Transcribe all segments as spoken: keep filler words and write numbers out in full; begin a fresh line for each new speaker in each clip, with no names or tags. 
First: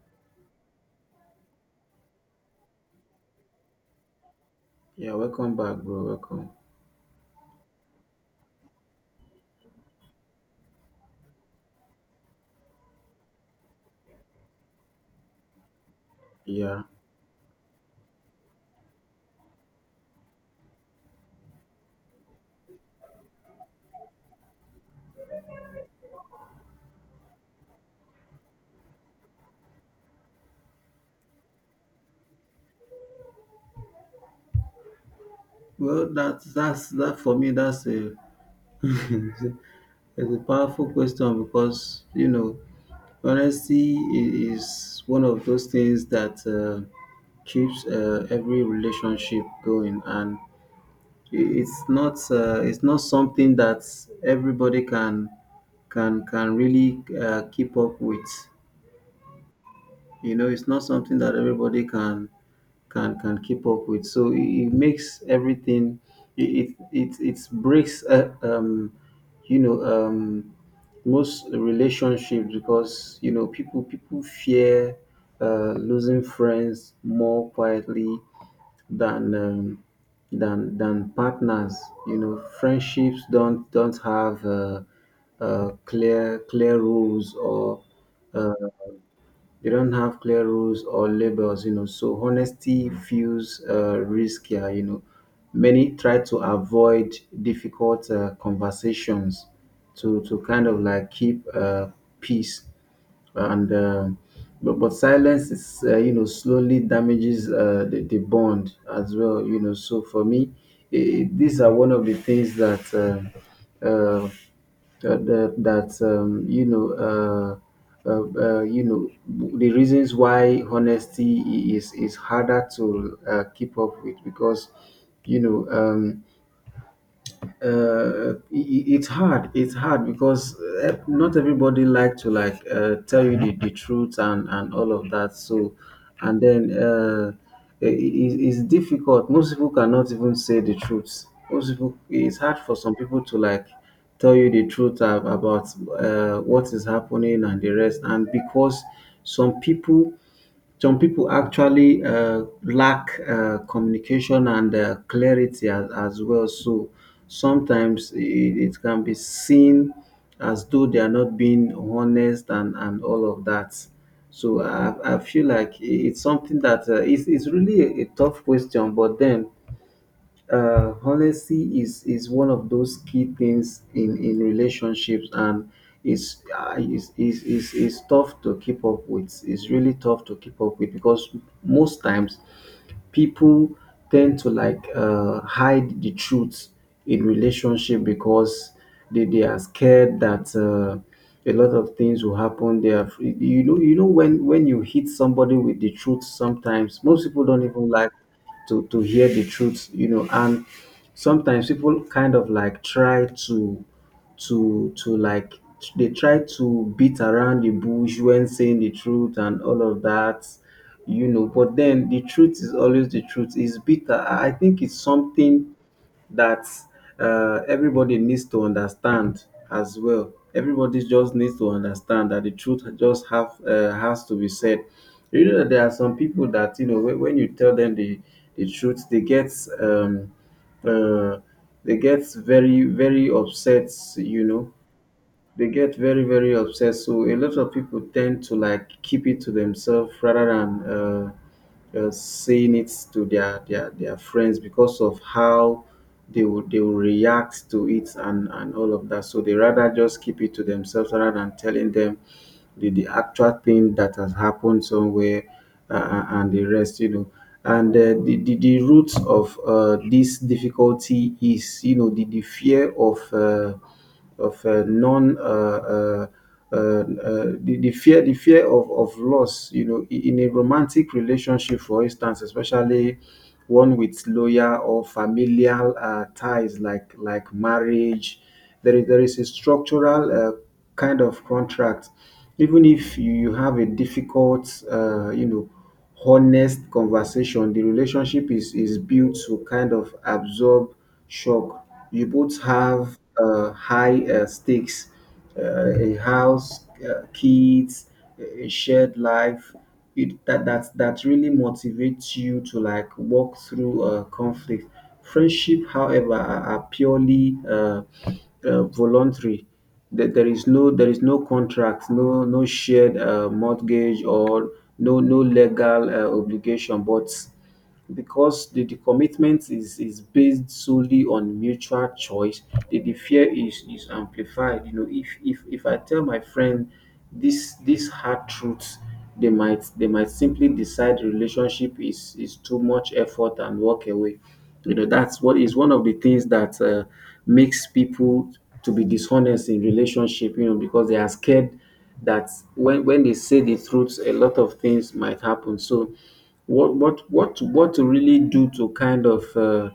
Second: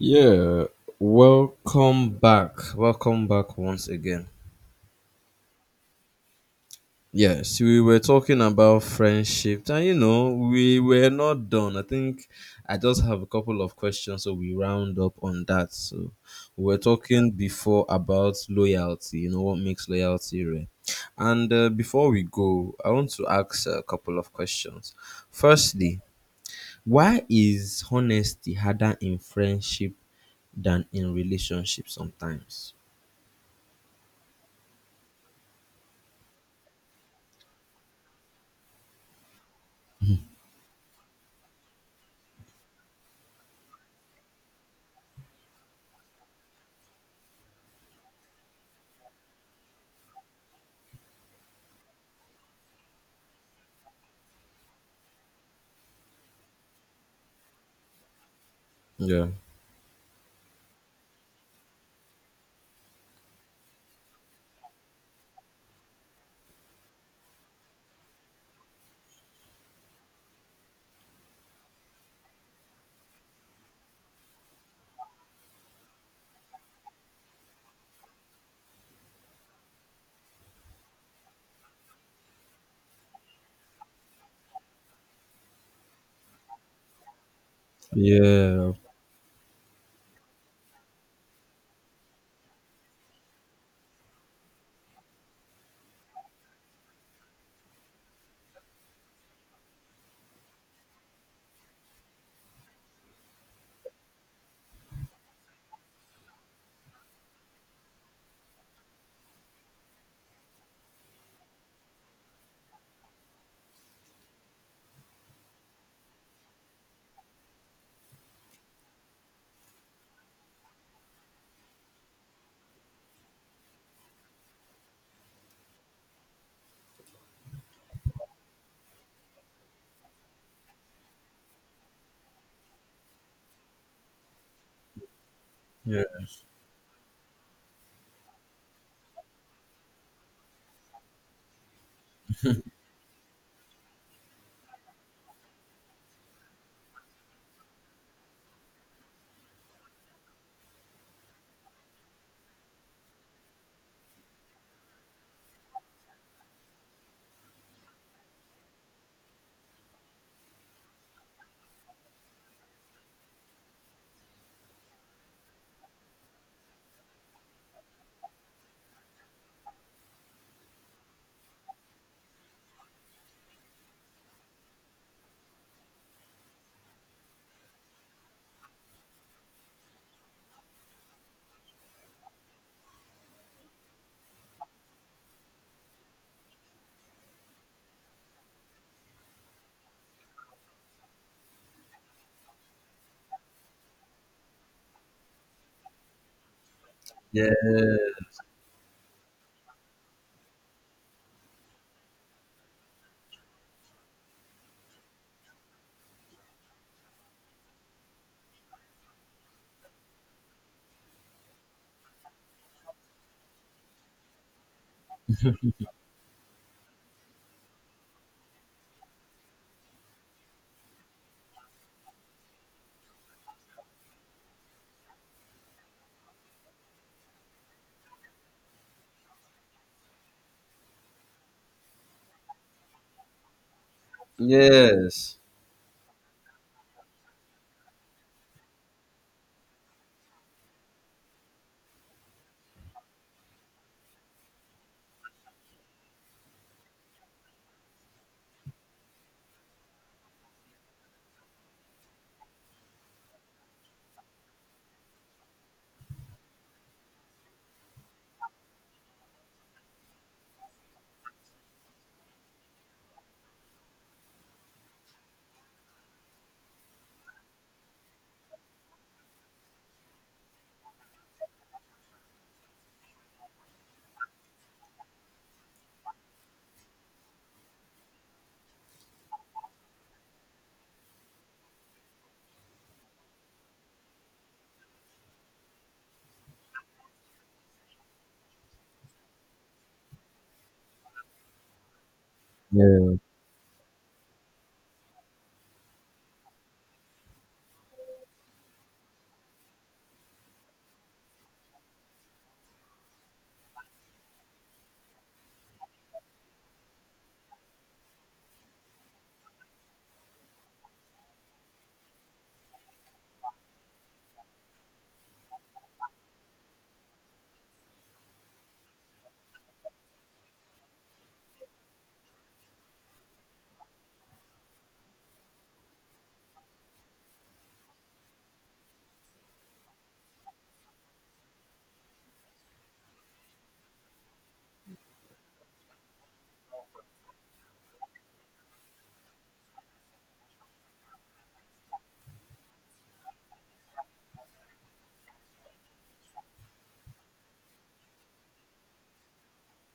Yeah, welcome back. Welcome back once again.
Yeah, welcome back, bro. Welcome.
Yes, we were talking about friendship, and you know, we were not done. I think I just have a couple of questions, so we round up on that. So, we were
Yeah.
talking before about loyalty, you know, what makes loyalty rare. And uh, before we go, I want to ask a couple of questions. Firstly, why is honesty harder in friendship than in relationships sometimes?
Well, that's that's that for me. That's a it's a powerful question because you know honesty i- is one of those things that uh, keeps uh, every relationship going, and i- it's not uh, it's not something that everybody can can can really uh, keep up with.
Yeah.
You know, it's not something that everybody can can can keep up with. So it, it makes everything. It it it, it breaks uh, um you know um most relationships because you know people people fear uh, losing friends more quietly than um, than than partners. You know, friendships don't don't have uh, uh, clear clear rules or uh,
Yeah.
they don't have clear rules or labels, you know, so honesty feels uh, riskier, you know. Many try to avoid difficult uh, conversations to to kind of like keep uh, peace. And um but, but silence is, uh, you know, slowly damages uh, the, the bond as well, you know. So for me, eh, these are one of the things that uh, uh, uh, that that um, you know uh, uh, uh, you know w- the reasons why honesty i- is is harder to uh, keep up with because you know um, uh, it, it's hard it's hard because uh, not everybody like to like uh, tell you the, the truth and and all of that. So
Yeah.
and then uh, i i- it's difficult. Most people cannot even say the truth. Most people, it's hard for some people to like tell you the truth ab- about uh, what is happening and the rest, and because some people, some people actually uh, lack uh, communication and uh, clarity as, as well. So sometimes it, it can be seen as though they are not being honest, and, and all of that. So I, I feel like it's something that uh, it's, it's really a, a tough question, but then uh, honesty is is one of those key things in in relationships, and it's uh, is is is is tough to keep up with. It's really tough to keep up with because most times people tend to like uh, hide the truth in relationship because they, they are scared that uh, a lot of things will happen. They are, you know, you know, when when you hit somebody with the truth sometimes, most people
Yeah.
don't even like to to hear the truth, you know. And sometimes people kind of like try to to to like they try to beat around the bush when saying the truth and all of that, you know. But then the truth is always the truth. It's bitter. i I think it's something that uh, everybody needs to understand as well. Everybody just needs to understand that the truth just have uh, has to be said. You know that there are some people that, you know, when when you tell them the the truth, they get um, uh, they get very very upset. You know,
Yes.
they get very very upset, so a lot of people tend to like keep it to themselves rather than uh, uh, saying it to their, their their friends because of how they would they will react to it and and all of that. So they rather just keep it to themselves rather than telling them the, the actual thing that has happened somewhere uh, uh, and the rest, you know. And uh, the, the the roots of uh, this difficulty is, you know, the, the fear of uh, of uh, non uh, uh, uh, uh, the, the fear the fear of, of loss, you know. I- in a romantic relationship, for instance, especially one with loyal or familial uh, ties like like marriage, there is there is a structural uh, kind of contract. Even if you you have a difficult uh, you know honest conversation, the relationship is is built to kind of absorb shock. You both have
Yeah.
uh, high uh, stakes, uh, a house, uh, kids, a a shared life. It that that that really motivates you to like walk through uh, conflict. Friendship however, are, are purely uh, uh, voluntary. That there is no, there is no contract, no no shared uh, mortgage or no no legal uh, obligation. But because the, the commitment is, is based solely on mutual choice, the, the fear is, is amplified. You know, if, if if I tell my friend this this hard truth, they might they might simply decide relationship is, is too much effort and walk away. You know, that's what is one of the things that uh, makes people to be dishonest in relationship, you know, because they are scared that when, when they say the truth, a lot of things might happen. So what what what what to really do to kind of uh,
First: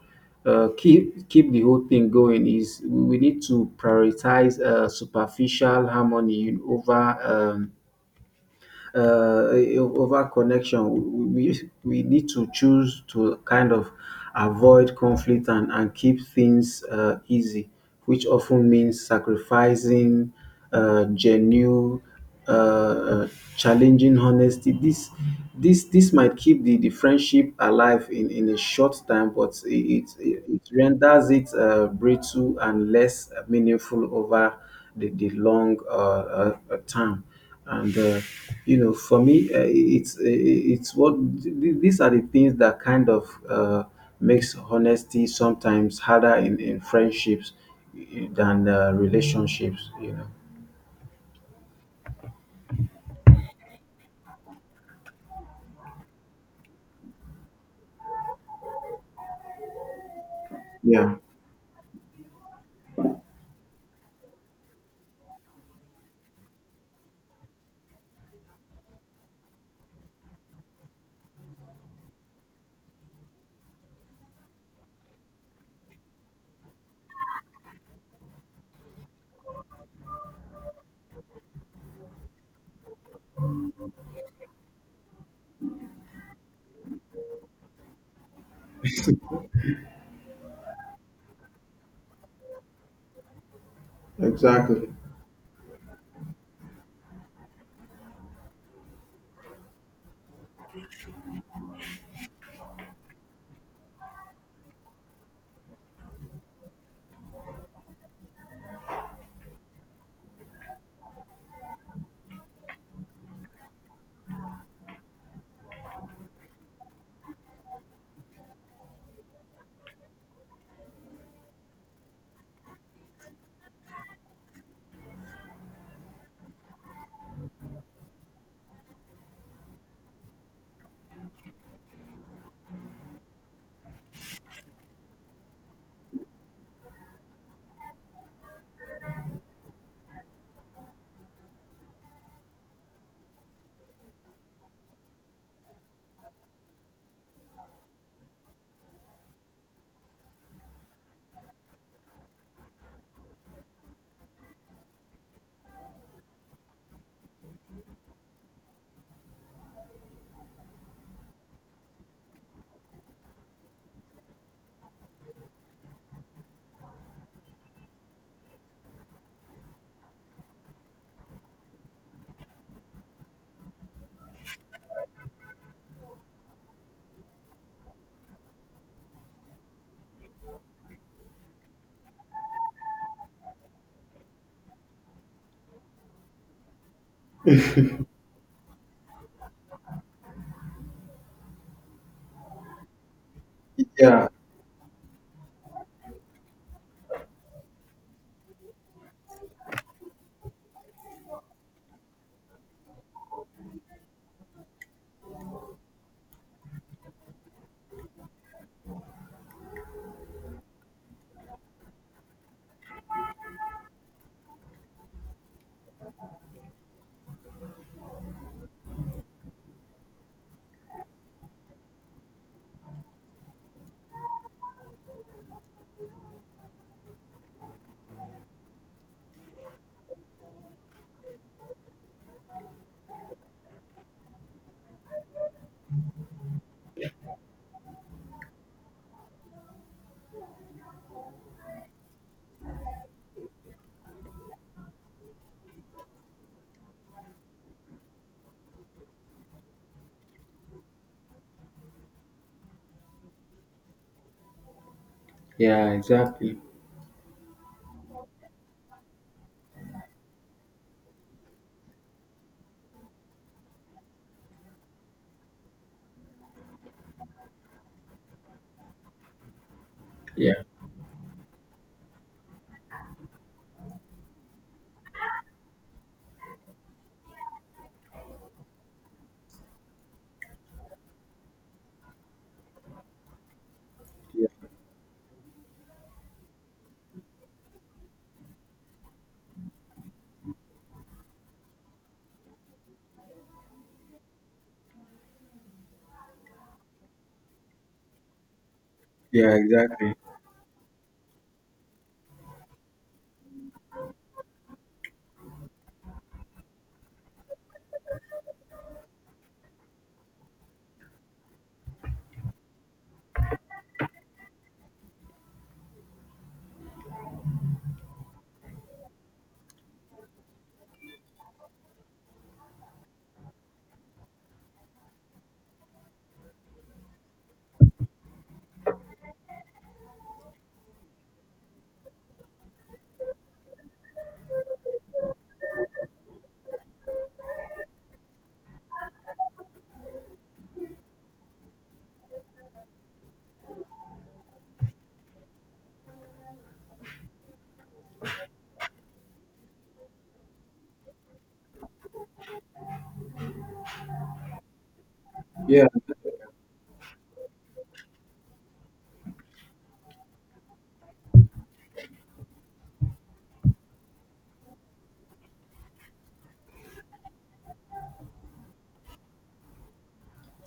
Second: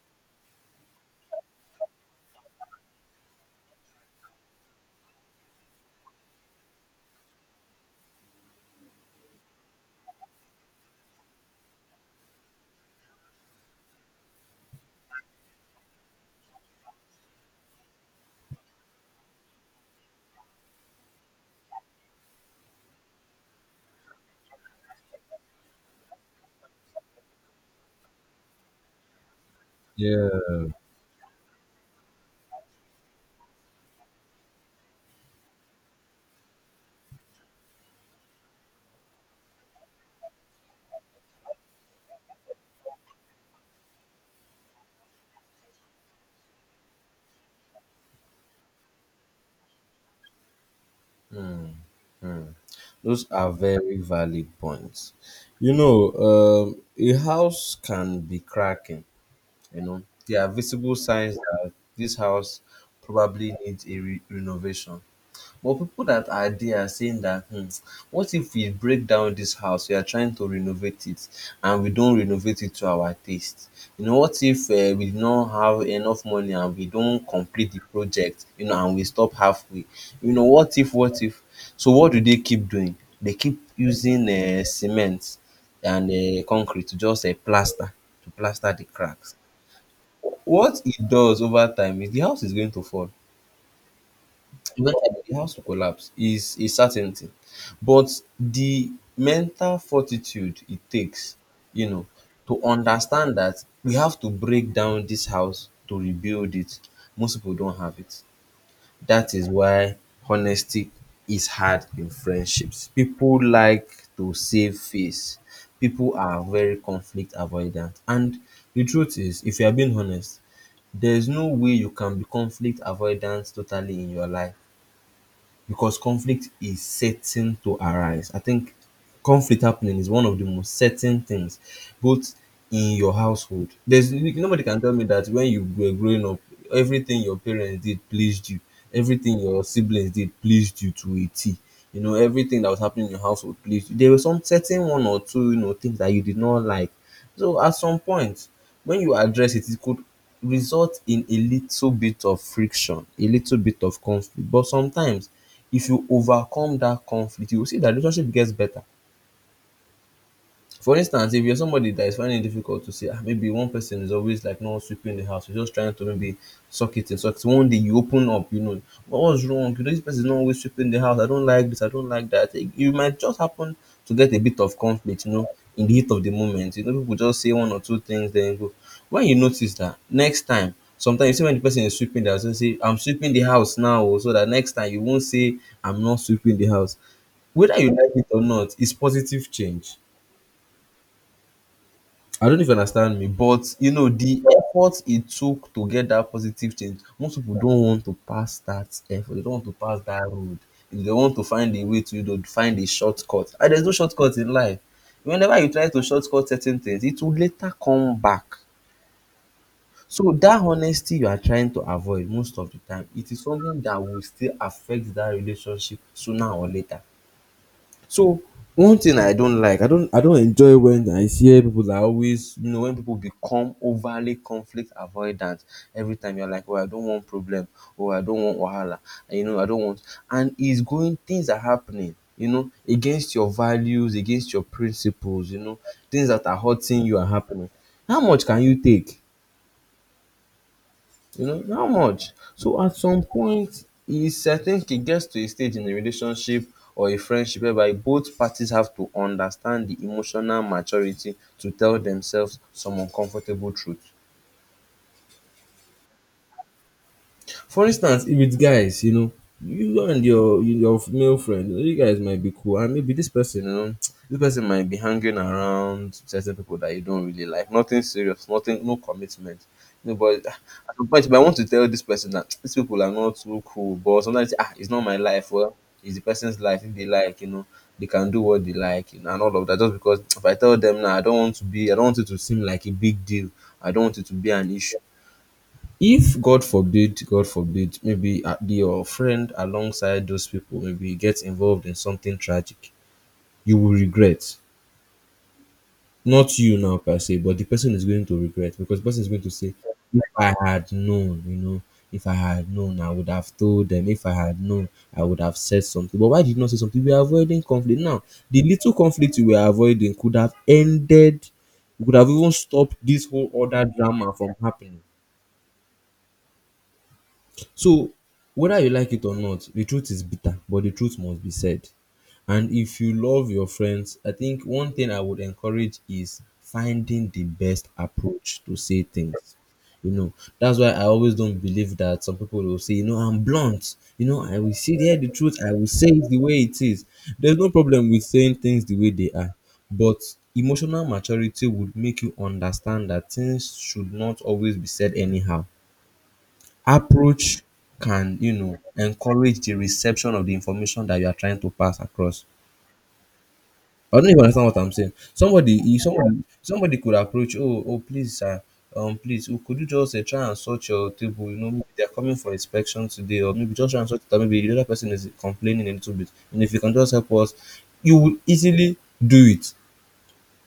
uh, keep keep the whole thing going is we we need to prioritize uh, superficial harmony over um, uh, over connection. We, we we need to choose to kind of avoid conflict and, and keep things uh, easy, which often means sacrificing uh, genuine, uh, uh, challenging honesty. This this this might keep the, the friendship alive in, in a short time, but it,
Yeah.
it, it renders it uh, brittle and less meaningful over the, the long uh, uh, uh, time. And uh, you know, for me, uh, it's uh, it's what th- these are the things that kind of uh, makes honesty sometimes harder in, in friendships eh, than uh, relationships, you know.
Hmm. Those are very valid points. You know, um, a house can be cracking. You know, there are visible
Yeah,
signs that this house probably needs a re- renovation. But people that are there are saying that, hmm, what if we break down this house? We are trying to renovate it and we don't renovate it to our taste. You know, what if uh, we don't have enough money and we don't complete the project, you know, and we stop halfway? You know, what if, what if? So, what do they keep doing? They keep using uh, cement and uh, concrete to just uh, plaster, to plaster the cracks. What it does over time is the house is going to fall.
exactly.
Eventually, the house will collapse is a certainty. But the mental fortitude it takes, you know, to understand that we have to break down this house to rebuild it, most people don't have it. That is why honesty is hard in friendships. People like to save face. People are very conflict avoidant. And the truth is, if you are being honest, there's no way you can be conflict avoidant totally in your life because conflict is certain to arise. I think conflict happening is one of the most certain things, both in your household. There's nobody can tell me that when you were growing up, everything your parents did pleased you, everything your siblings did pleased you to a T. You know, everything that was happening in your household pleased you. There were some certain one or two, you know, things that you did not like. So at some point, when you address it, it could result in a little bit of friction, a little bit of conflict. But sometimes if you overcome that conflict you go see that relationship gets better for instance, if you're somebody that is finding it difficult to say, ah, maybe one person is always like not sweeping the house, you're just trying to maybe suck it in, suck it. One day you open up, you know, what was wrong? You know, this person is not always sweeping the house. I don't like this. I don't like that. It, it might just happen to get a bit of conflict, you know, in the heat of the moment. You know, people just say one or two things, then go. When you notice that next time, sometimes you see when the person is sweeping the house, you say, I'm sweeping the house now, oh," so that next time you won't say, I'm not sweeping the house. Whether you like it or not, it's positive change. I don't know if you understand me, but you know,
Yeah.
the effort it took to get that positive change, most people don't want to pass that effort. They don't want to pass that road. They want to find a way to, you know, find a shortcut. And there's no shortcut in life. Whenever you try to shortcut certain things, it will later come back. So that honesty you are trying to avoid most of the time, it is something that will still affect that relationship sooner or later. So one thing I don't like, I don't I don't enjoy when I hear people that always, you know, when people become overly conflict avoidant every time you're like, oh, I don't want problem, oh I don't want wahala, and, you know, I don't want and it's going things are happening, you know, against your values, against your principles, you know, things that are hurting you are happening. How much can you take? You know, how much? So at some point, is I think it gets to a stage in a relationship or a friendship whereby both parties have to understand the emotional maturity to tell themselves some uncomfortable truth.
Yeah, exactly.
For instance, if it's guys, you know, you and your your male friend, you guys might be cool, and maybe this person, you know, this person might be hanging around certain people that you don't really like. Nothing serious, nothing, no commitment. No, but ah,
Yeah.
at some point, but I want to tell this person that these people are not too cool. But sometimes, ah, it's not my life. Well, it's the person's life. If they like, you know, they can do what they like, you know, and all of that. Just because if I tell them now, I don't want to be, I don't want it to seem like a big deal. I don't want it to
Yeah,
be an issue. If God forbid, God forbid, maybe uh, your friend alongside those people maybe gets involved in something tragic, you will regret. Not you now per se, but the person is going to regret because the person is going to
yeah,
say,
exactly.
"If I had known, you know, if I had known, I would have told them. If I had known, I would have said something." But why did you not say something? We are avoiding conflict now. The little conflict we were avoiding could have ended. We could have even stopped this whole other drama from happening. So whether you like it or not, the truth is bitter, but the truth must be said. And if you love your friends, I think one thing I would encourage is finding the best approach to say things. You know, that's why I always don't believe that some people will say, you know, I'm blunt. You know, I will sit here the truth. I will say it the way it is. There's no problem with saying things the way they are, but emotional maturity would make you understand that things should not always be said anyhow approach can, you know, encourage the reception of the information that you are trying to pass across. I don't know if you understand what I'm saying. Somebody,
Yeah.
if somebody, somebody could approach, oh, oh, please, sir, um, please, oh, could you just uh, try and sort your table? You know, maybe they're coming for inspection today, or maybe just try and sort it. Out. Maybe the other person is complaining a little bit, and if you can just help us, you will easily do it.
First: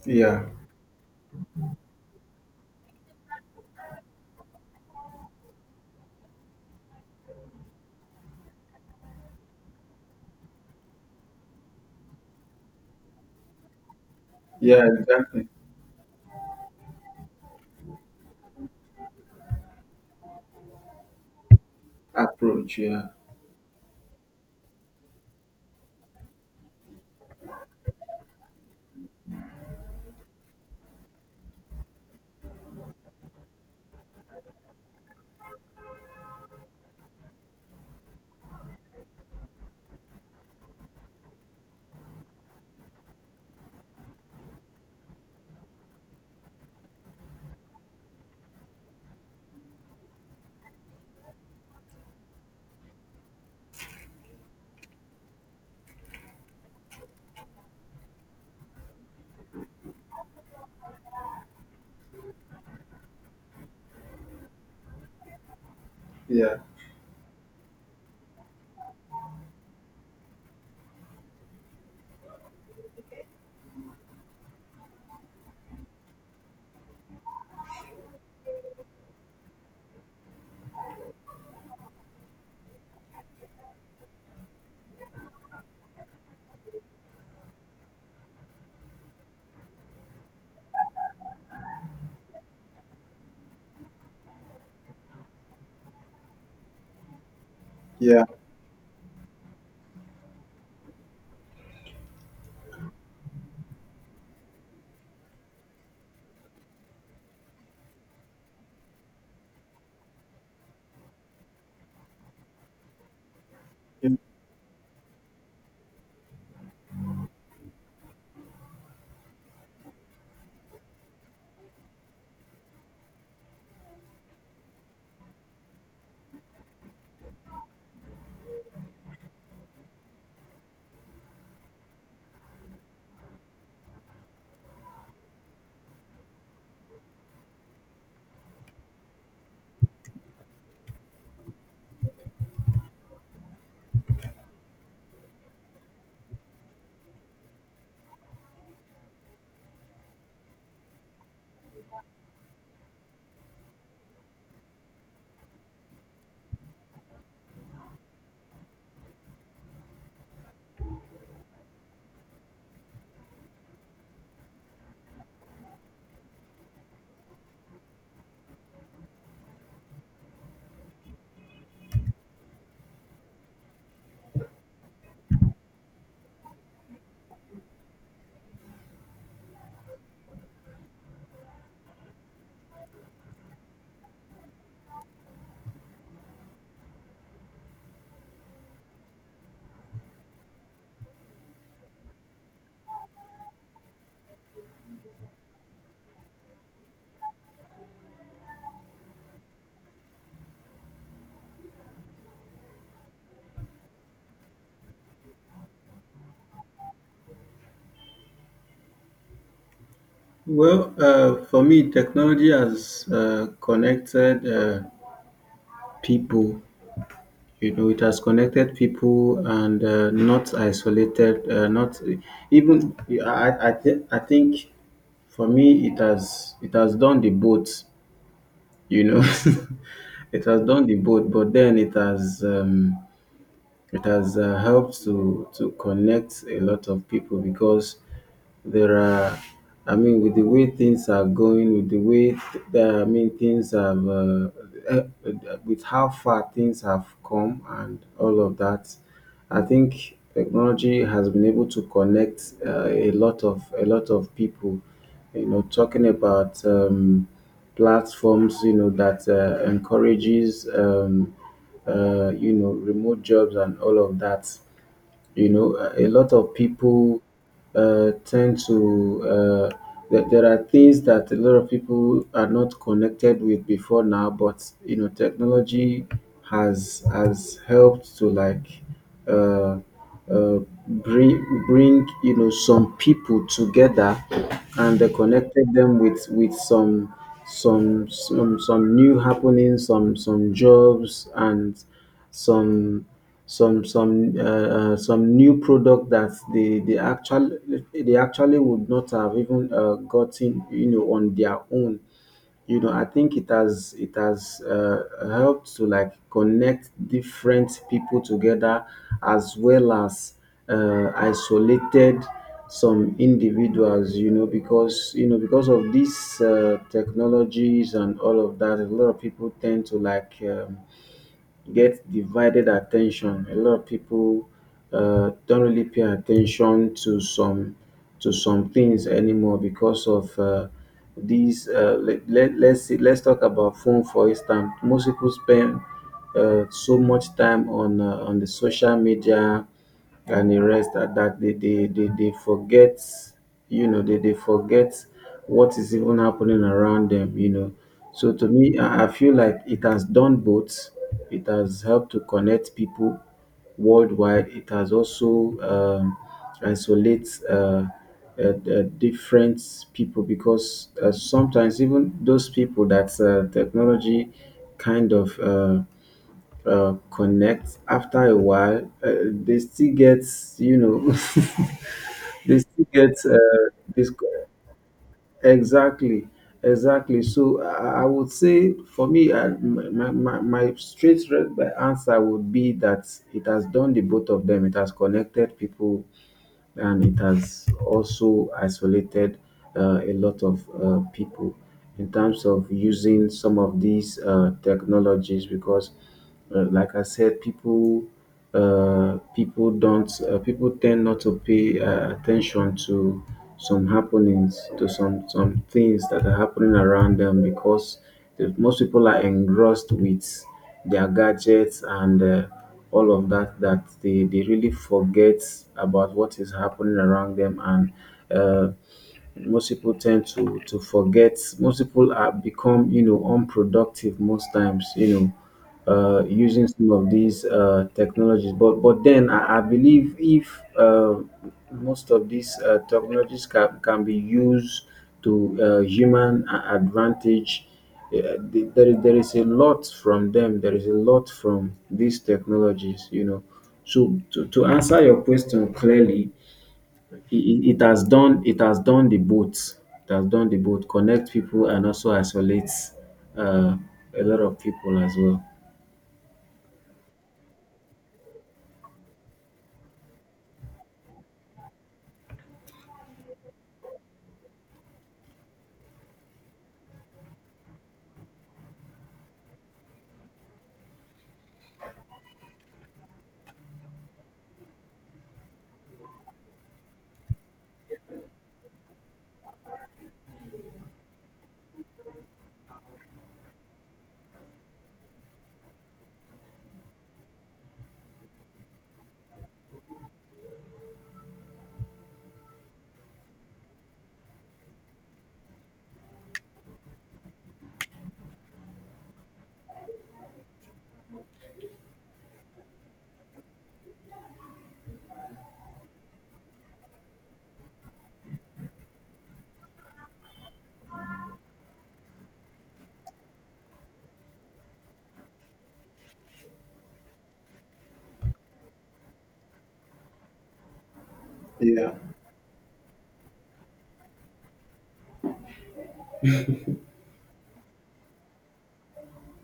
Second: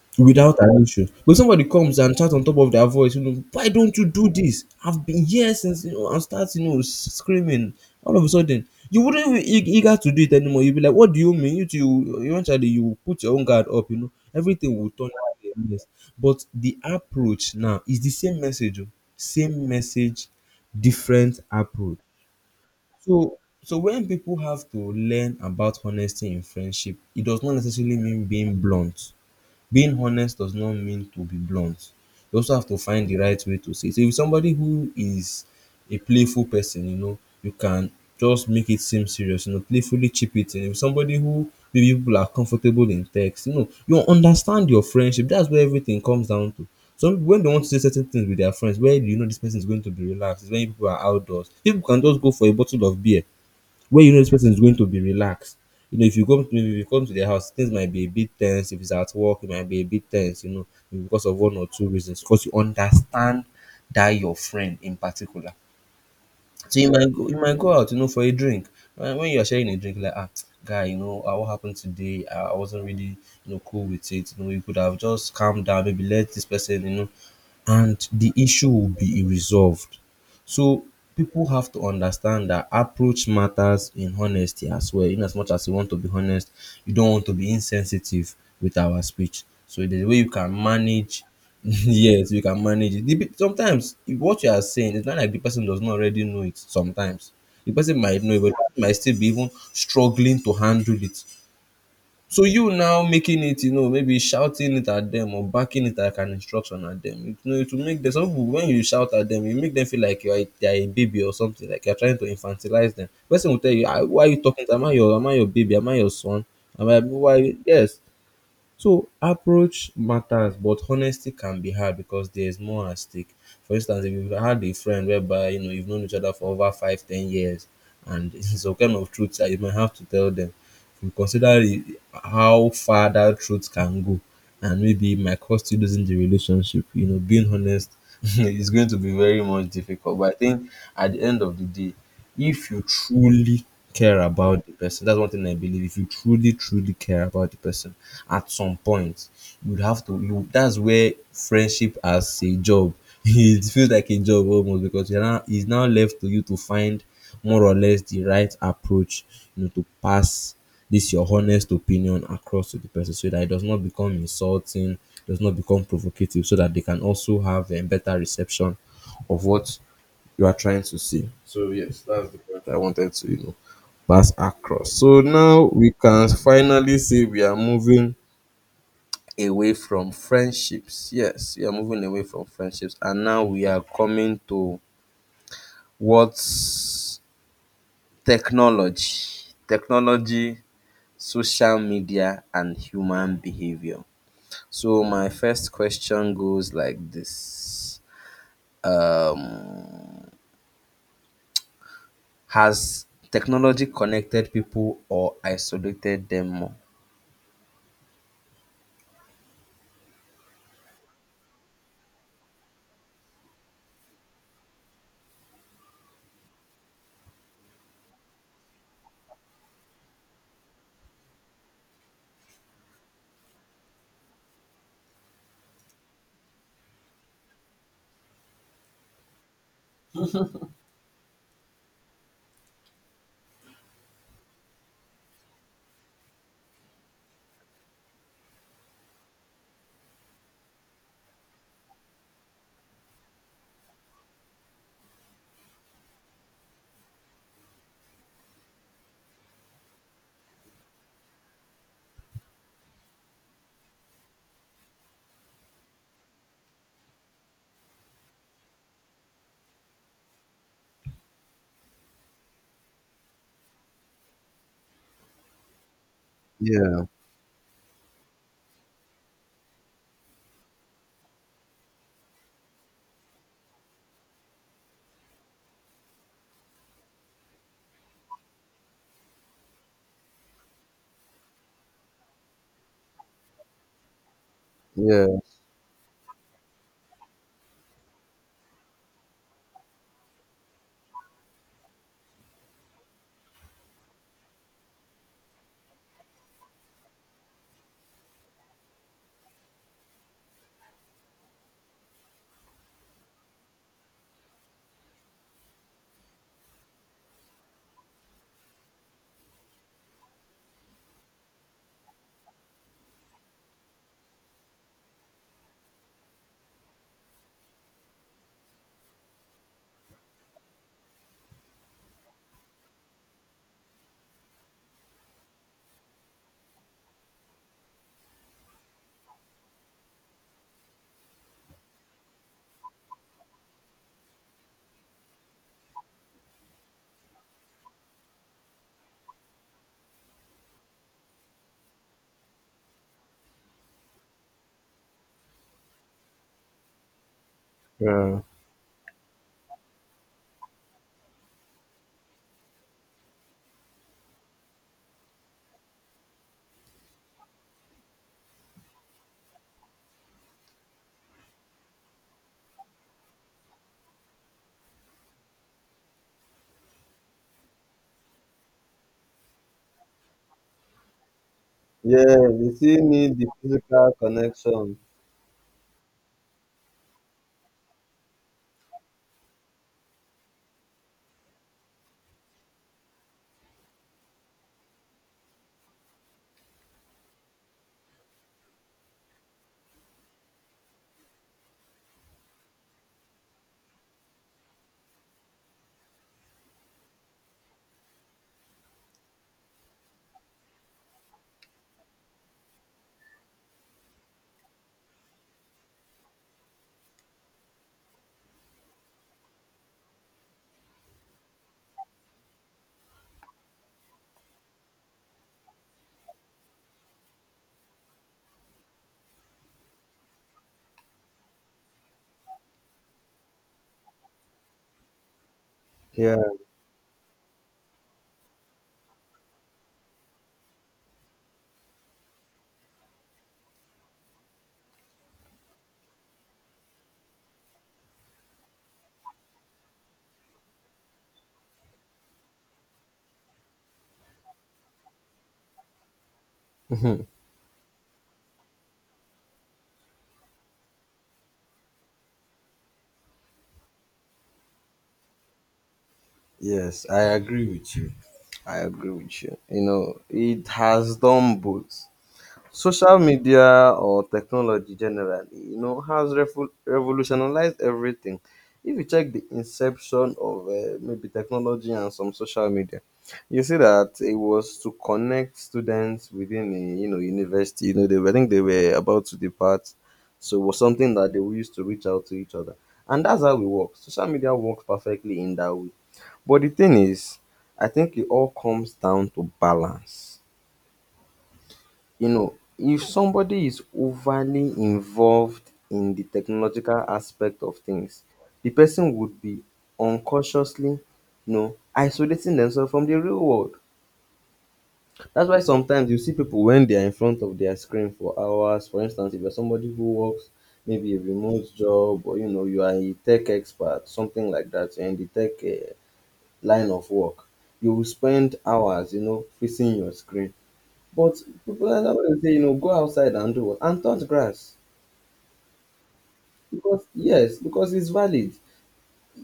Yeah,
Without an issue. But somebody comes and chats on top of their voice, you know, why don't you do this? I've been here since, you know, and starts, you know, screaming. All of a sudden, you wouldn't be eag- eager to do it anymore. You'd be like, what do you mean? You two, eventually, you will put your own guard up, you know, everything
yeah,
will turn out
exactly.
a mess. But the approach now is the same message, oh. Same message, different approach.
Approach, yeah.
So, so when people have to learn about honesty in friendship, it does not necessarily mean being blunt being honest does not mean to be blunt. You also have to find the right way to say it. So if somebody who is a playful person, you know, you can just make it seem serious, you know, playfully chip it in. If somebody who maybe people are comfortable in text, you know, you understand your friendship. That's where everything comes down to. Some people, when they want to say certain things with their friends, where do you know this person is going to be relaxed, is when people are outdoors. People can just go for a bottle of beer where you know this person is going to be relaxed. You know, if you come to maybe if you come to their house, things might be a bit tense. If it's at work, it might be a bit tense, you know, because of one or two reasons. Because you understand that your friend in particular.
Yeah.
So you might go, you might go out, you know, for a drink. When when you are sharing a drink, like ah, guy, you know, ah, what happened today? Ah, I wasn't really, you know, cool with it. You know, you could have just calmed down, maybe let this person, you know, and the issue will be resolved. So people have to understand that approach matters in honesty as well. In as much as you want to be honest, you don't want to be insensitive with our speech. So the way you can manage, yes, you can manage it. The pe- Sometimes if what you are saying it's not like the person does not already know it. Sometimes the person might
Yeah.
know it, but the person might still be even struggling to handle it. So you now making it, you know, maybe shouting it at them or barking it like an instruction at them, it, you know, it will make them. Some people, when you shout at them, you make them feel like you are a, they are a baby or something, like you are trying to infantilize them. Person will tell you, "Ah, Why are you talking? to- Am I your, am I your baby? Am I your son? Am I why?" Yes. So approach matters, but honesty can be hard because there is more at stake. For instance, if you've had a friend whereby you know you've known each other for over five, ten years, and some kind of truth that you might have to tell them, you consider the- how far that truth can go, and maybe it might cost you losing the relationship. You know, being honest is going to be very much difficult. But I think at the end of the day if you truly care about the person, that's one thing I believe. If you truly, truly care about the person, at some point you would have to. You, that's where friendship as a job. It feels like a job almost because you're now it's now left to you to find more or less the right approach, you know, to pass this your honest opinion across to the person so that it does not become insulting, does not become provocative, so that they can also have a better reception of what you are trying to see. So yes, that's the point I wanted to, you know, pass across. So now we can finally say we are moving away from friendships. Yes, we are moving away from friendships. And now we are coming to what's technology. Technology, social media, and human behavior. So my first question goes like this. Um Has technology connected people or isolated them more?
Well, uh, for me, technology has uh, connected uh, people. You know, it has connected people and uh, not isolated. Uh, not even. I. I, th- I think, for me, it has it has done the both. You know, it has done the both, but then it has. Um, it has uh, helped to to connect a lot of people because there are I mean, with the way things are going, with the way th- that I mean, things have uh, eh, eh, with how far things have come and all of that, I think technology has been able to connect uh, a lot of a lot of people, you know, talking about um, platforms, you know, that uh, encourages, um, uh, you know, remote jobs and all of that. You know, a a lot of
Yeah,
people uh, tend to, uh, there there are things that a lot of people are not connected with before now, but you know, technology has has helped to like uh, uh, bring bring, you know, some people together, and they
yeah,
connected them with with some some some some new happenings, some some jobs, and some some some uh, uh, some new product that they they actually they actually would not have even uh, gotten, you know, on their own. You know, I think it has it has uh, helped to like connect different people together, as well as uh, isolated some individuals, you know, because, you know, because of these uh, technologies and all of that, a lot of people tend to like um, get divided attention. A lot of people uh, don't really pay attention to some to some things anymore because of uh, these. Uh, let, let, let's see, let's talk about phone, for instance. Most people spend uh, so much time on uh, on the social media and the rest at that. They they they they forget, you know, they they forget what is even happening around them, you know. So
yeah.
to me, I I feel like it has done both. It has helped to connect people worldwide. It has also um, isolates uh, uh, uh, different people because uh, sometimes even those people that uh, technology kind of uh, uh, connect, after a while uh, they still get, you know,
Yeah,
they
they
still
still
get
need
uh,
the physical
this.
connection.
Exactly, exactly. So I, I would say for me, I, my, my, my straight re- answer would be that it has done the both of them. It has connected people and it has also isolated uh, a lot of uh, people in terms of using some of these uh, technologies because, uh, like I said, people uh, people don't uh, people tend not to pay uh, attention to some happenings to some some things that are happening around them because the, most people are engrossed with their gadgets and uh, all of that that they, they really forget about what is happening around them and uh, and most people tend to to forget. Most people are become, you know unproductive most times, you know uh
Yeah.
using some of these uh technologies. But but then i, I believe if uh, most of these uh, technologies can, can be used to uh, human a- advantage. Uh, the- there is there is a lot from them. There is a lot from these technologies, you know. So to, to answer your question clearly,
Mhm.
it it has done it has done the both. It has done the both. Connect people and also isolate uh, a lot of people as well.
Yes, I agree with you. I agree with you. You know, it has done both. Social media or technology generally, you know, has revo- revolutionized everything. If you check the inception of uh, maybe technology and some social media, you see that it was to connect students within a you know university. You know, they were, I think they were about to depart, so it was something that they used to reach out to each other, and that's how we work. Social media works perfectly in that way. But the thing is, I think it all comes down to balance you know, If somebody is overly involved in the technological aspect of things, the person would be unconsciously, you know, isolating themselves from the real world. That's why sometimes you see people when they are in front of their screen for hours. For instance, if you're somebody who works maybe a remote job or you know you are a tech expert, something like that, you're in the tech uh, line of work, you will spend hours, you know, facing your screen but people
Yeah,
that's why I say, you know, go outside and do what? And touch grass. Because yes, because it's valid.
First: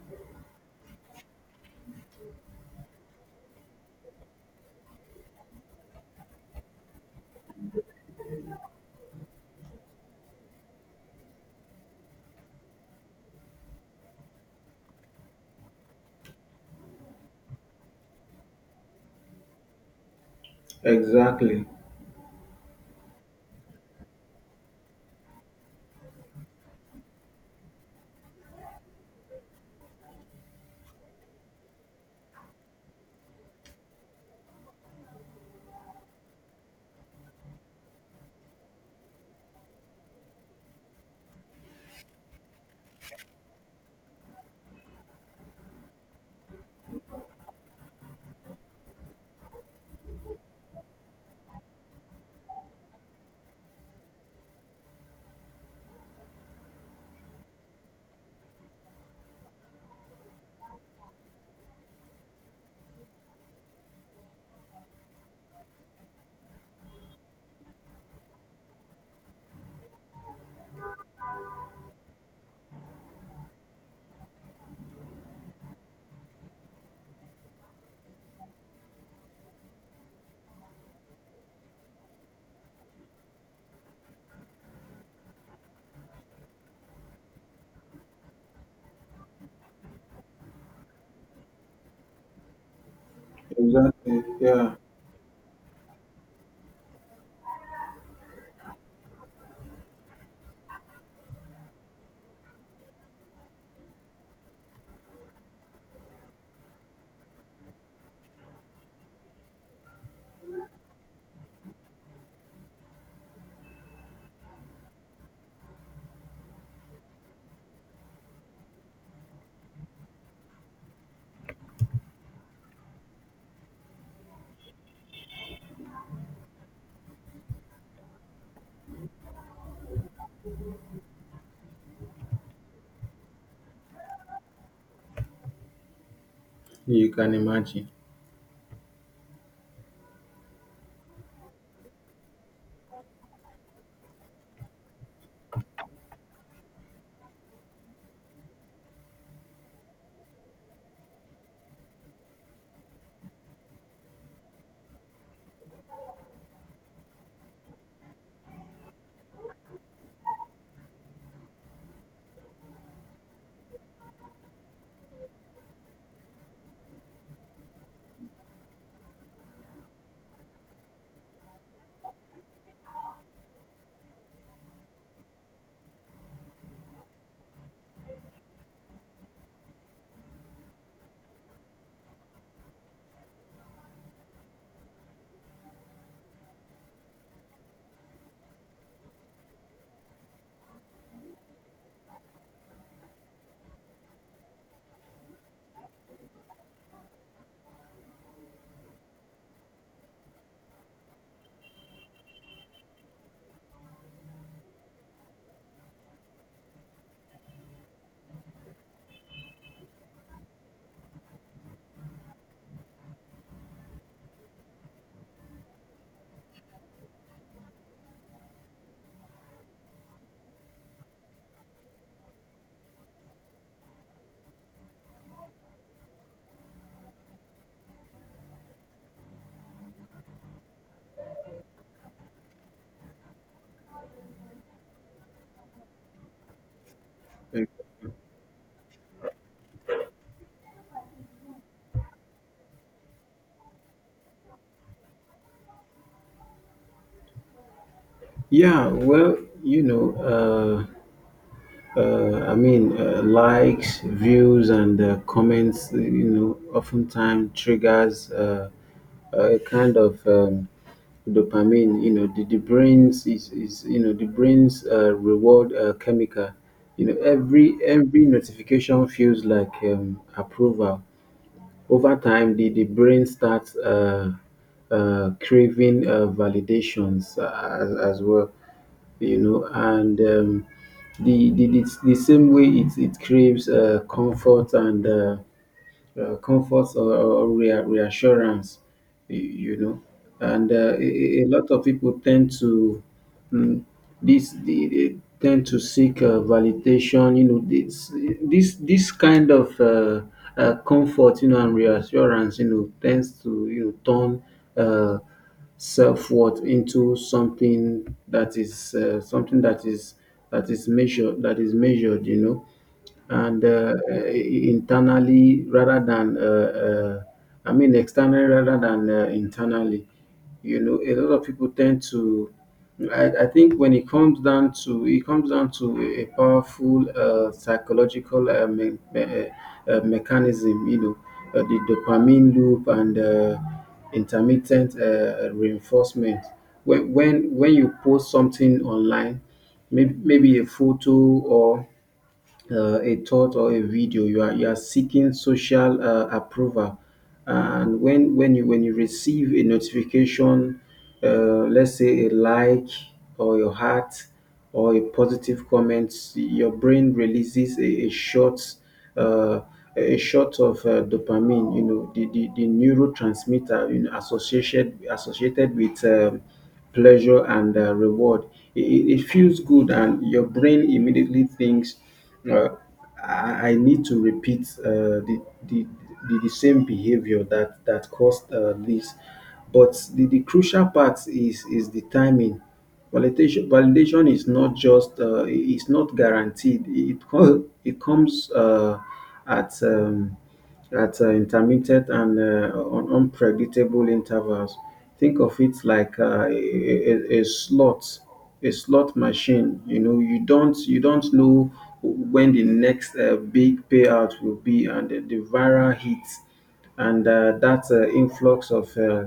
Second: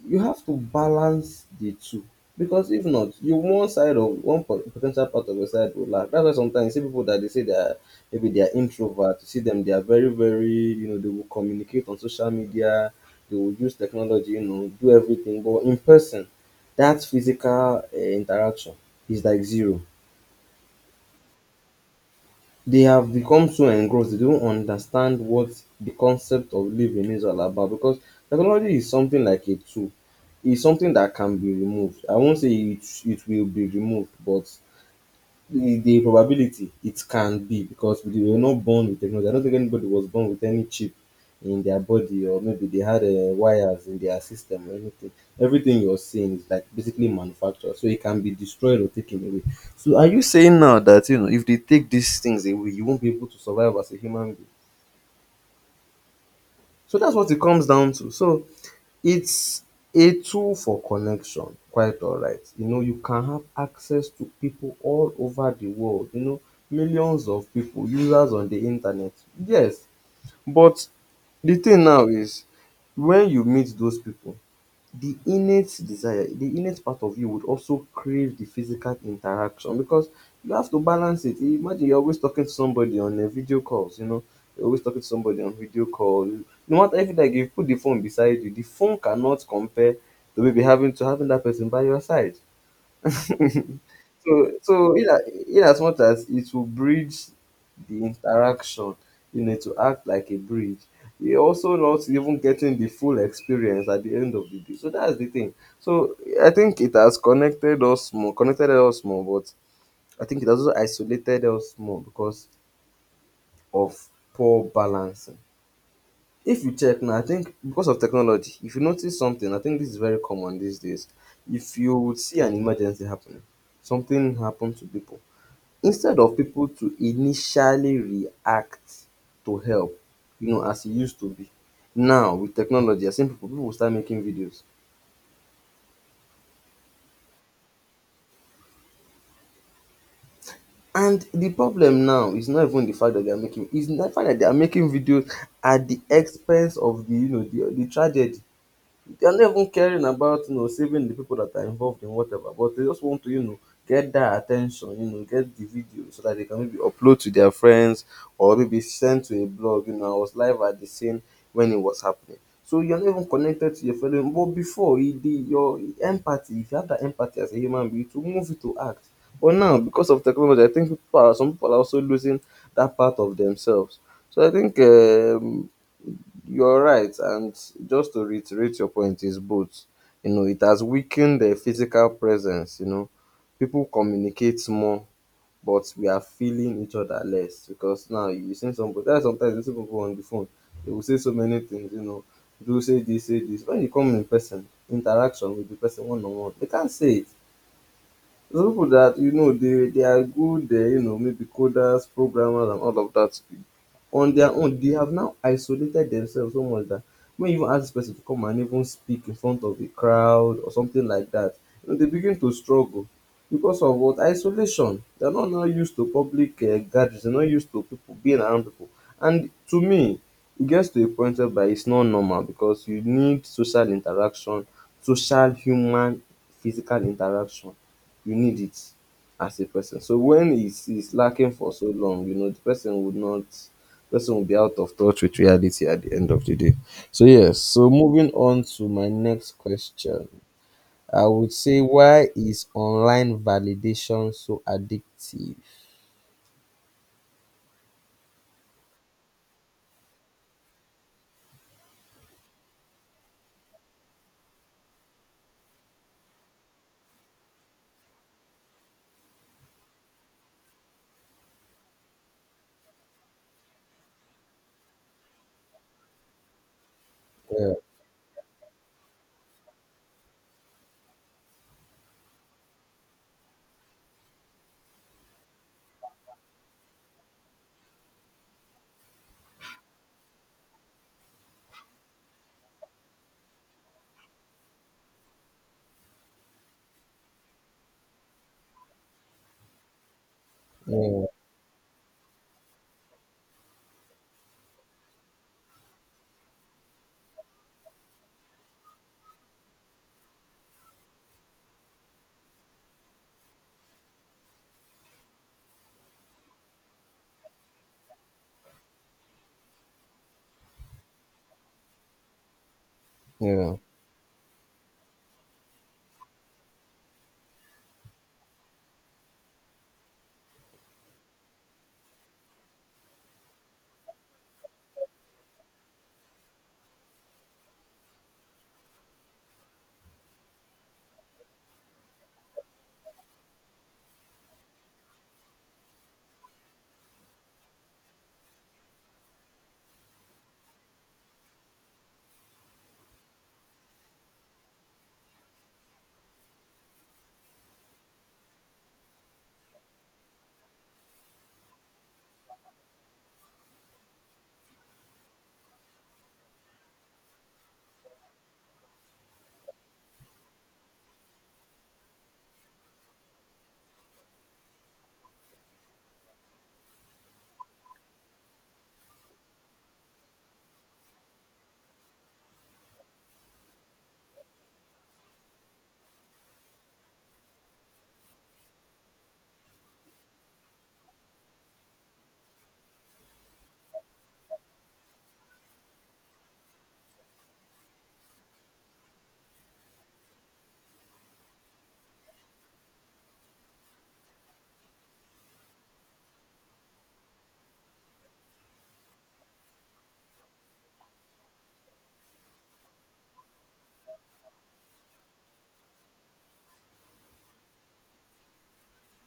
You have to balance the two. Because if not, you one side of one po- potential part of your side will lack. That's why sometimes you see people that they say they are maybe they are introvert. You see them, they are very, very, you know, they will communicate on social media, they will use technology, you know, do everything. But in person, that physical uh, interaction is like zero.
exactly.
They have become so engrossed they don't understand what the concept of living is all about because technology is something like a tool. It's something that can be removed. I won't say it, it will be removed, but the, the probability it can be because we were not born with technology. I don't think anybody was born with any chip in their body or maybe they had uh, wires in their system or anything. Everything you're seeing is like basically manufactured, so it can be destroyed or taken away. So are you saying now that you know if they take these things away, you won't be able to survive as a human being? So that's what it comes down to. So it's a tool for connection, quite all right. You know, you can have access to people all over the world, you know, millions of people, users on the internet. Yes, but the thing now is when you meet those people, the innate desire the innate part of you would also crave the physical interaction because you have to balance it imagine you're always talking to somebody on a video calls you know you're always talking to somebody on video call no matter if like you put the phone beside you the phone cannot compare to maybe having to having that person by your side.
Exactly.
So
Yeah.
so in a in as much as it will bridge the interaction, you know, to act like a bridge, you're also not even getting the full experience at the end of the day. So that's the thing. So I think it has connected us more, connected us more, but I think it has also isolated us more because of poor balancing. If you check now, I think because of technology, if you notice something, I think this is very common these days. If you would see an emergency happening, something happened to people instead of people to initially react to help, you know, as e used to be. Now, with technology, you're seeing people, people will start making videos.
You can imagine.
And the problem now is not even the fact that they are making, it's the fact that they are making videos at the expense of the, you know, the, the tragedy. They're not even caring about you know saving the people that are involved in whatever, but they just want to you know get that attention, you know, get the video so that they can maybe upload to their friends or maybe send to a blog. You know, I was live at the scene when it was happening. So you're not even connected to your fellow. But before, you did your empathy, if you have that empathy as a human being, to move it to act. But now, because of technology, I think people are, some people are also losing that part of themselves. So I think um, you're right, and just to reiterate your point is both. You know, it has weakened their physical presence. You know, people communicate more, but we are feeling each other less because now you see somebody. That's sometimes you see people on the phone. They will say so many things. You know, do say this, say this. When you come in person, interaction with the person one on one, they can't say it. There's people that you know they they are good. They you know maybe coders, programmers, and all of that on their own they have now isolated themselves so much that when you even ask this person to come and even speak in front of a crowd or something like that, you know, they begin to struggle because of what isolation. They're not now used to public uh, gatherings. They're not used to people being around people. And to me, it gets to a point whereby it's not normal because you need social interaction, social human physical interaction. You need it as a person. So when it's, it's lacking for so long, you know, the person would not person will be out of touch with reality at the end of the day. So yes, so moving on to my next question. I would say why is online validation so addictive?
Yeah, well, you know, uh, uh, I mean, uh, likes, views, and uh, comments, you know, oftentimes triggers uh, a kind of um, dopamine. You know, the, the brain's is, is you know, the brain's uh, reward uh, chemical. You know,
Yeah,
every every notification feels like um, approval. Over time, the, the brain starts uh, uh, craving uh, validations uh, as, as well, you know. And um, the, the, the, the same way it, it craves uh, comfort and uh, uh, comfort or, or rea- reassurance, y- you know. And uh, a,
yeah,
a a lot of people tend to... Mm, this they, they tend to seek uh, validation, you know. This this this kind of uh, uh, comfort, you know, and reassurance, you know, tends to, you know, turn uh, self-worth into something that is uh, something that is that is measured that is measured, you know, and
yeah,
uh, uh, internally... rather than uh, uh, I mean, externally rather than uh, internally, you know. A lot of people tend to... I, I think when it comes down to... it comes down to a powerful uh, psychological uh, me- me- uh, mechanism, you know. Uh, the dopamine loop and uh, intermittent uh, reinforcement. When, when when you post something online, maybe, maybe a photo or uh, a thought or a video, you are you are seeking social uh, approval. And when when you when you receive a notification, uh, let's say a like or your heart or a positive comment, your brain releases a, a short uh, a shot of uh, dopamine, you know, the, the, the neurotransmitter, you know, associated associated with um, pleasure and uh, reward. It, it it feels good, and your brain immediately thinks, uh, I, I need to repeat uh, the, the, the, the same behavior that that caused uh, this. But the, the crucial part is, is the timing. Validation validation is not just uh, i- it's not guaranteed. It co- it comes uh, at um, at uh, intermittent and uh, un- unpredictable intervals. Think of it like uh, a, a, a slot... a slot machine. You know, you don't you don't know when the next uh, big payout will be, and the, the viral hits and uh, that uh, influx of uh,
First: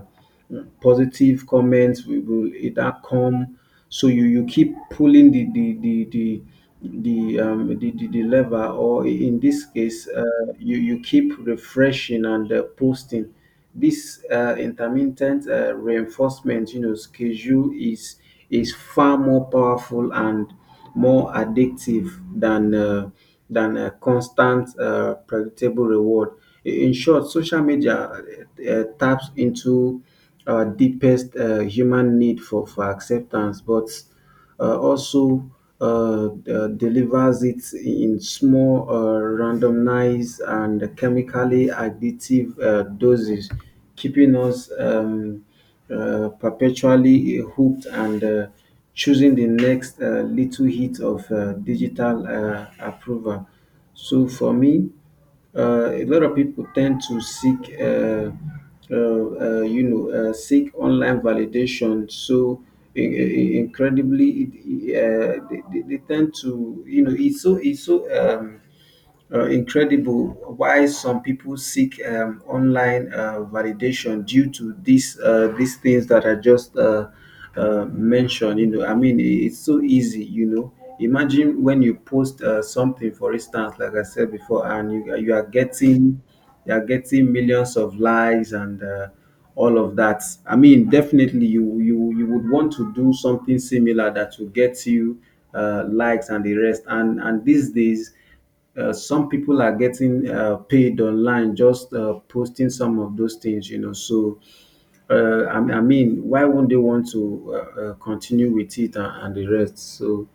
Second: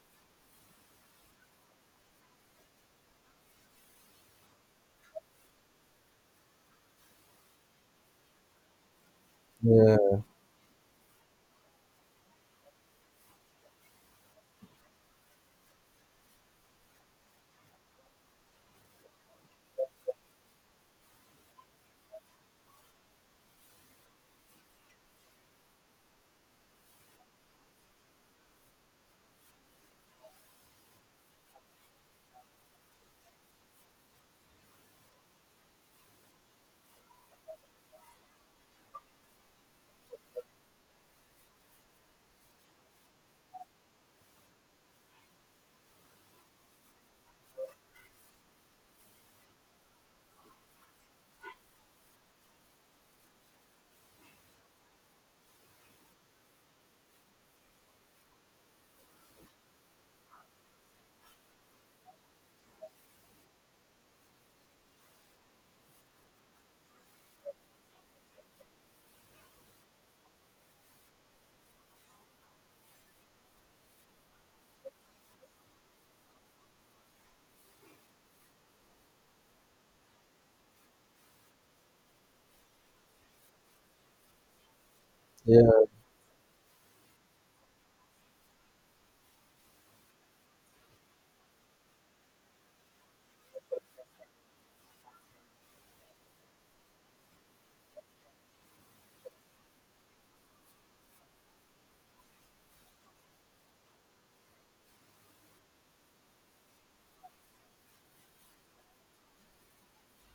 positive comments will will either come. So you you keep pulling the the the the the um the, the, the lever, or in this case,
yeah,
uh, you you keep refreshing and uh, posting. This uh, intermittent uh, reinforcement, you know, schedule is is far more powerful and more addictive than uh, than a constant uh, predictable reward. I- in short, social media uh, taps into uh, deepest uh, human need for, for acceptance, but uh, also uh, uh, delivers it in small, uh, randomized, and chemically additive uh, doses, keeping us um, uh, perpetually hooked and uh, choosing the next uh, little hit of uh, digital uh, approval. So for me, uh, a lot of people tend to seek, uh, uh, uh, you know, uh, seek online validation. So in, incredibly, it, uh, they, they they tend to, you know, it's so, it's so, Um, uh, incredible why some people seek um, online uh, validation due to these uh, these things that I just uh, uh, mentioned. You know, I mean, i- it's so easy. You know, imagine when you post uh, something, for instance, like I said before, and you you are
yeah,
getting... you are getting millions of likes and uh, all of that. I mean, definitely you you you would want to do something similar that will get you uh, likes and the rest. And and these days, uh, some people are getting uh, paid online just uh, posting some of those things, you know. So, uh, I, I mean, why won't they want to uh, uh, continue with it, and, and the rest? So,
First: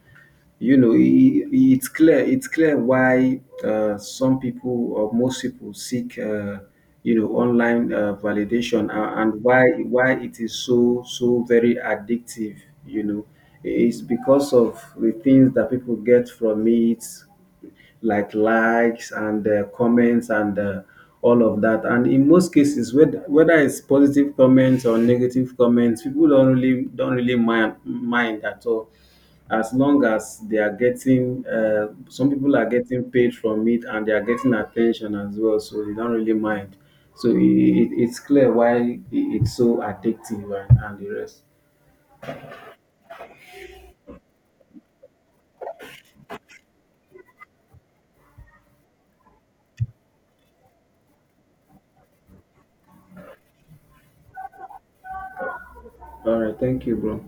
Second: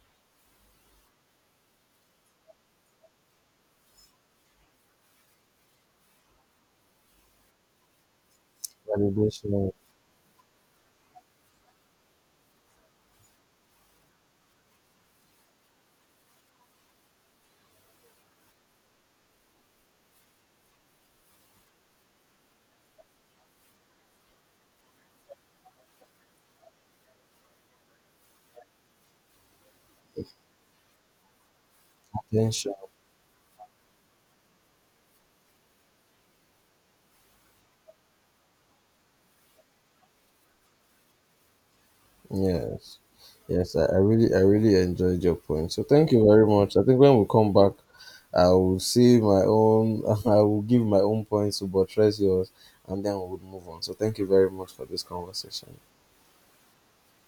you know, i i- it's clear it's clear why uh, some people or most people seek, uh, you know, online uh, validation, a- and why
validation,
why it is so, so very addictive. You know, it's because of the things that people get from it, like likes and uh, comments and uh, all of that. And in most cases, whether whether it's positive comments or negative comments, people don't really don't really mind mind at all, as long as they are getting. Uh, some people are
attention.
getting paid from it and they are getting attention as well, so they don't really mind. So it, it, it's clear why it- it's so addictive, and, and the rest.
Yes. Yes, I, I really I really enjoyed your point. So thank you very much. I think when we come back, I will see my own. I will give my own points to buttress yours and then we would move on. So thank you very much for this conversation.
All right, thank you, bro.